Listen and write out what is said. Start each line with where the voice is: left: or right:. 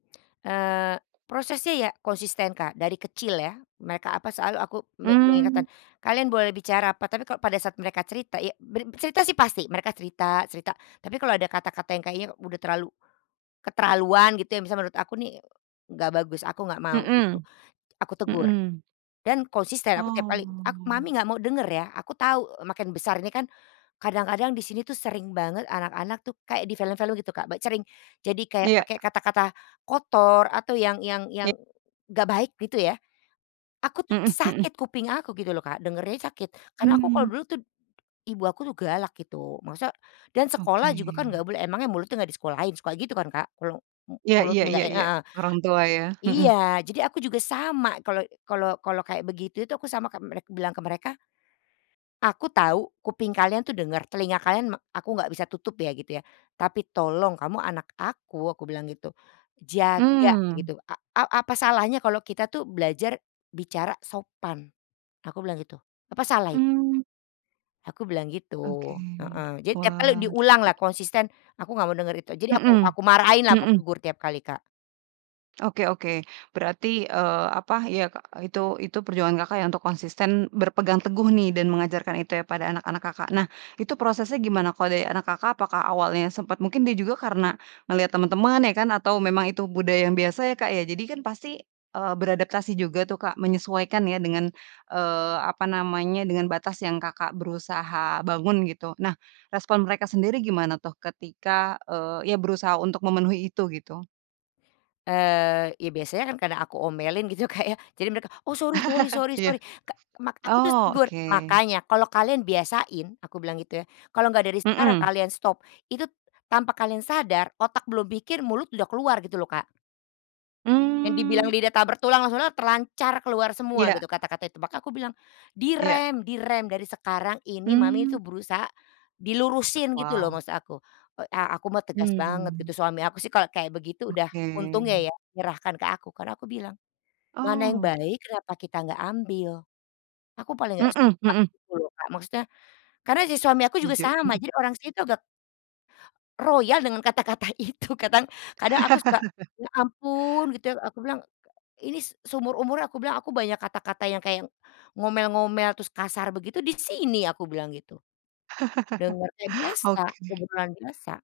left: Eee, prosesnya ya konsisten, Kak. Dari kecil ya, mereka apa selalu, aku me me
right: Mmm.
left: mengingatkan, kalian boleh bicara apa, tapi kalau pada saat mereka cerita ya ber cerita sih pasti, mereka cerita cerita. Tapi kalau ada kata-kata yang kayaknya udah terlalu keterlaluan gitu, yang misalnya menurut aku nih nggak bagus, aku nggak mau, gitu.
right: Mhm
left: Aku tegur,
right: mhm.
left: dan konsisten aku tiap
right: Oh.
left: kali, ak "Mami nggak mau denger ya". Aku tahu makin besar ini kan, kadang-kadang di sini tuh sering banget anak-anak tuh kayak di film-film gitu Kak, bac sering jadi kayak
right: Iya.
left: pake kata-kata kotor, atau yang yang
right: I
left: yang nggak baik gitu ya. Aku tuh
right: Mhm mhm.
left: sakit kuping aku gitu loh Kak, dengernya sakit. Karena aku kalau
right: Mmm.
left: dulu tuh, ibu aku tuh galak gitu. Masa dan
right: Oke.
left: sekolah juga kan nggak boleh, emang ya mulutnya nggak di sekolahin suka gitu kan Kak, kalo, mu
right: Iya iya
left: mulutnya
right: iya
left: nggak
right: iya.
left: heeh.
right: Orang tua ya, mhm.
left: Iya, jadi aku juga sama. kalo kalo kalo kayak begitu itu aku sama kayak merek bilang ke mereka, "Aku tahu, kuping kalian tuh denger, telinga kalian me aku nggak bisa tutup ya" gitu ya. "Tapi tolong, kamu anak aku" aku bilang gitu. Jaga
right: Mmm.
left: gitu. "A a apa salahnya kalau kita tuh belajar bicara sopan?" Aku bilang gitu. "Apa salah itu?"
right: Mmm.
left: Aku bilang gitu.
right: Oke.
left: Heeh. Jadi tiap kali
right: Wah.
left: diulang lah konsisten, aku nggak mau denger itu. Jadi aku
right: Mhm
left: aku marahin lah, aku
right: mhm.
left: tegur tiap kali, Kak.
right: Oke oke. Berarti, eee, apa ya, e itu itu perjuangan Kakak ya untuk konsisten, berpegang teguh nih dan mengajarkan itu ya pada anak-anak Kakak. Nah, itu prosesnya gimana kalau dari anak Kakak, apakah awalnya sempat mungkin dia juga karena melihat teman-teman ya kan, atau memang itu budaya yang biasa ya Kak ya. Jadi kan pasti, eee, beradaptasi juga tuh Kak, menyesuaikan ya dengan, eee, apa namanya, dengan batas yang Kakak berusaha bangun gitu. Nah, respon mereka sendiri gimana tuh ketika, eee, ya berusaha untuk memenuhi itu gitu?
left: Eee, ya biasanya kan karena aku omelin gitu Kak ya, jadi mereka "oh sorry sorry sorry
right: Iya.
left: sorry" ka mak aku tuh
right: Oh,
left: tegur.
right: oke.
left: "Makanya kalau kalian biasain" aku bilang gitu ya, "kalau nggak dari sekarang
right: Mhm.
left: kalian stop, itu tanpa kalian sadar otak belum mikir mulut udah keluar" gitu loh, Kak. Yang dibilang
right: Mmm.
left: lidah tak bertulang, maksudnya terlancar keluar semua
right: Iya.
left: gitu kata-katanya. Tepak makanya aku bilang, "di
right: Iya.
left: rem, di rem dari sekarang ini, Mami
right: Mmm.
left: tuh berusaha dilurusin" gitu loh
right: Wow!
left: maksud aku. Oh, a aku mah tegas banget
right: Hmm.
left: gitu, suami aku sih kalau kayak begitu udah
right: Oke.
left: untungnya ya, menyerahkan ke aku. Karena aku bilang "mana yang
right: Oh.
left: baik, kenapa kita nggak ambil?" Aku paling gak
right: Mhm
left: suka
right: mhm.
left: gitu loh Kak, maksudnya karena si suami aku juga
right: Setuju,
left: sama,
right: mhm.
left: jadi orang situ agak royal dengan kata-kata itu. Kadang kadang aku suka "ya ampun" gitu ya. Aku bilang, k ini seumur-umur aku bilang, aku banyak kata-kata yang kayak ngomel-ngomel, terus kasar begitu, di sini aku bilang gitu. Dengernya biasa,
right: Oke.
left: kebetulan biasa.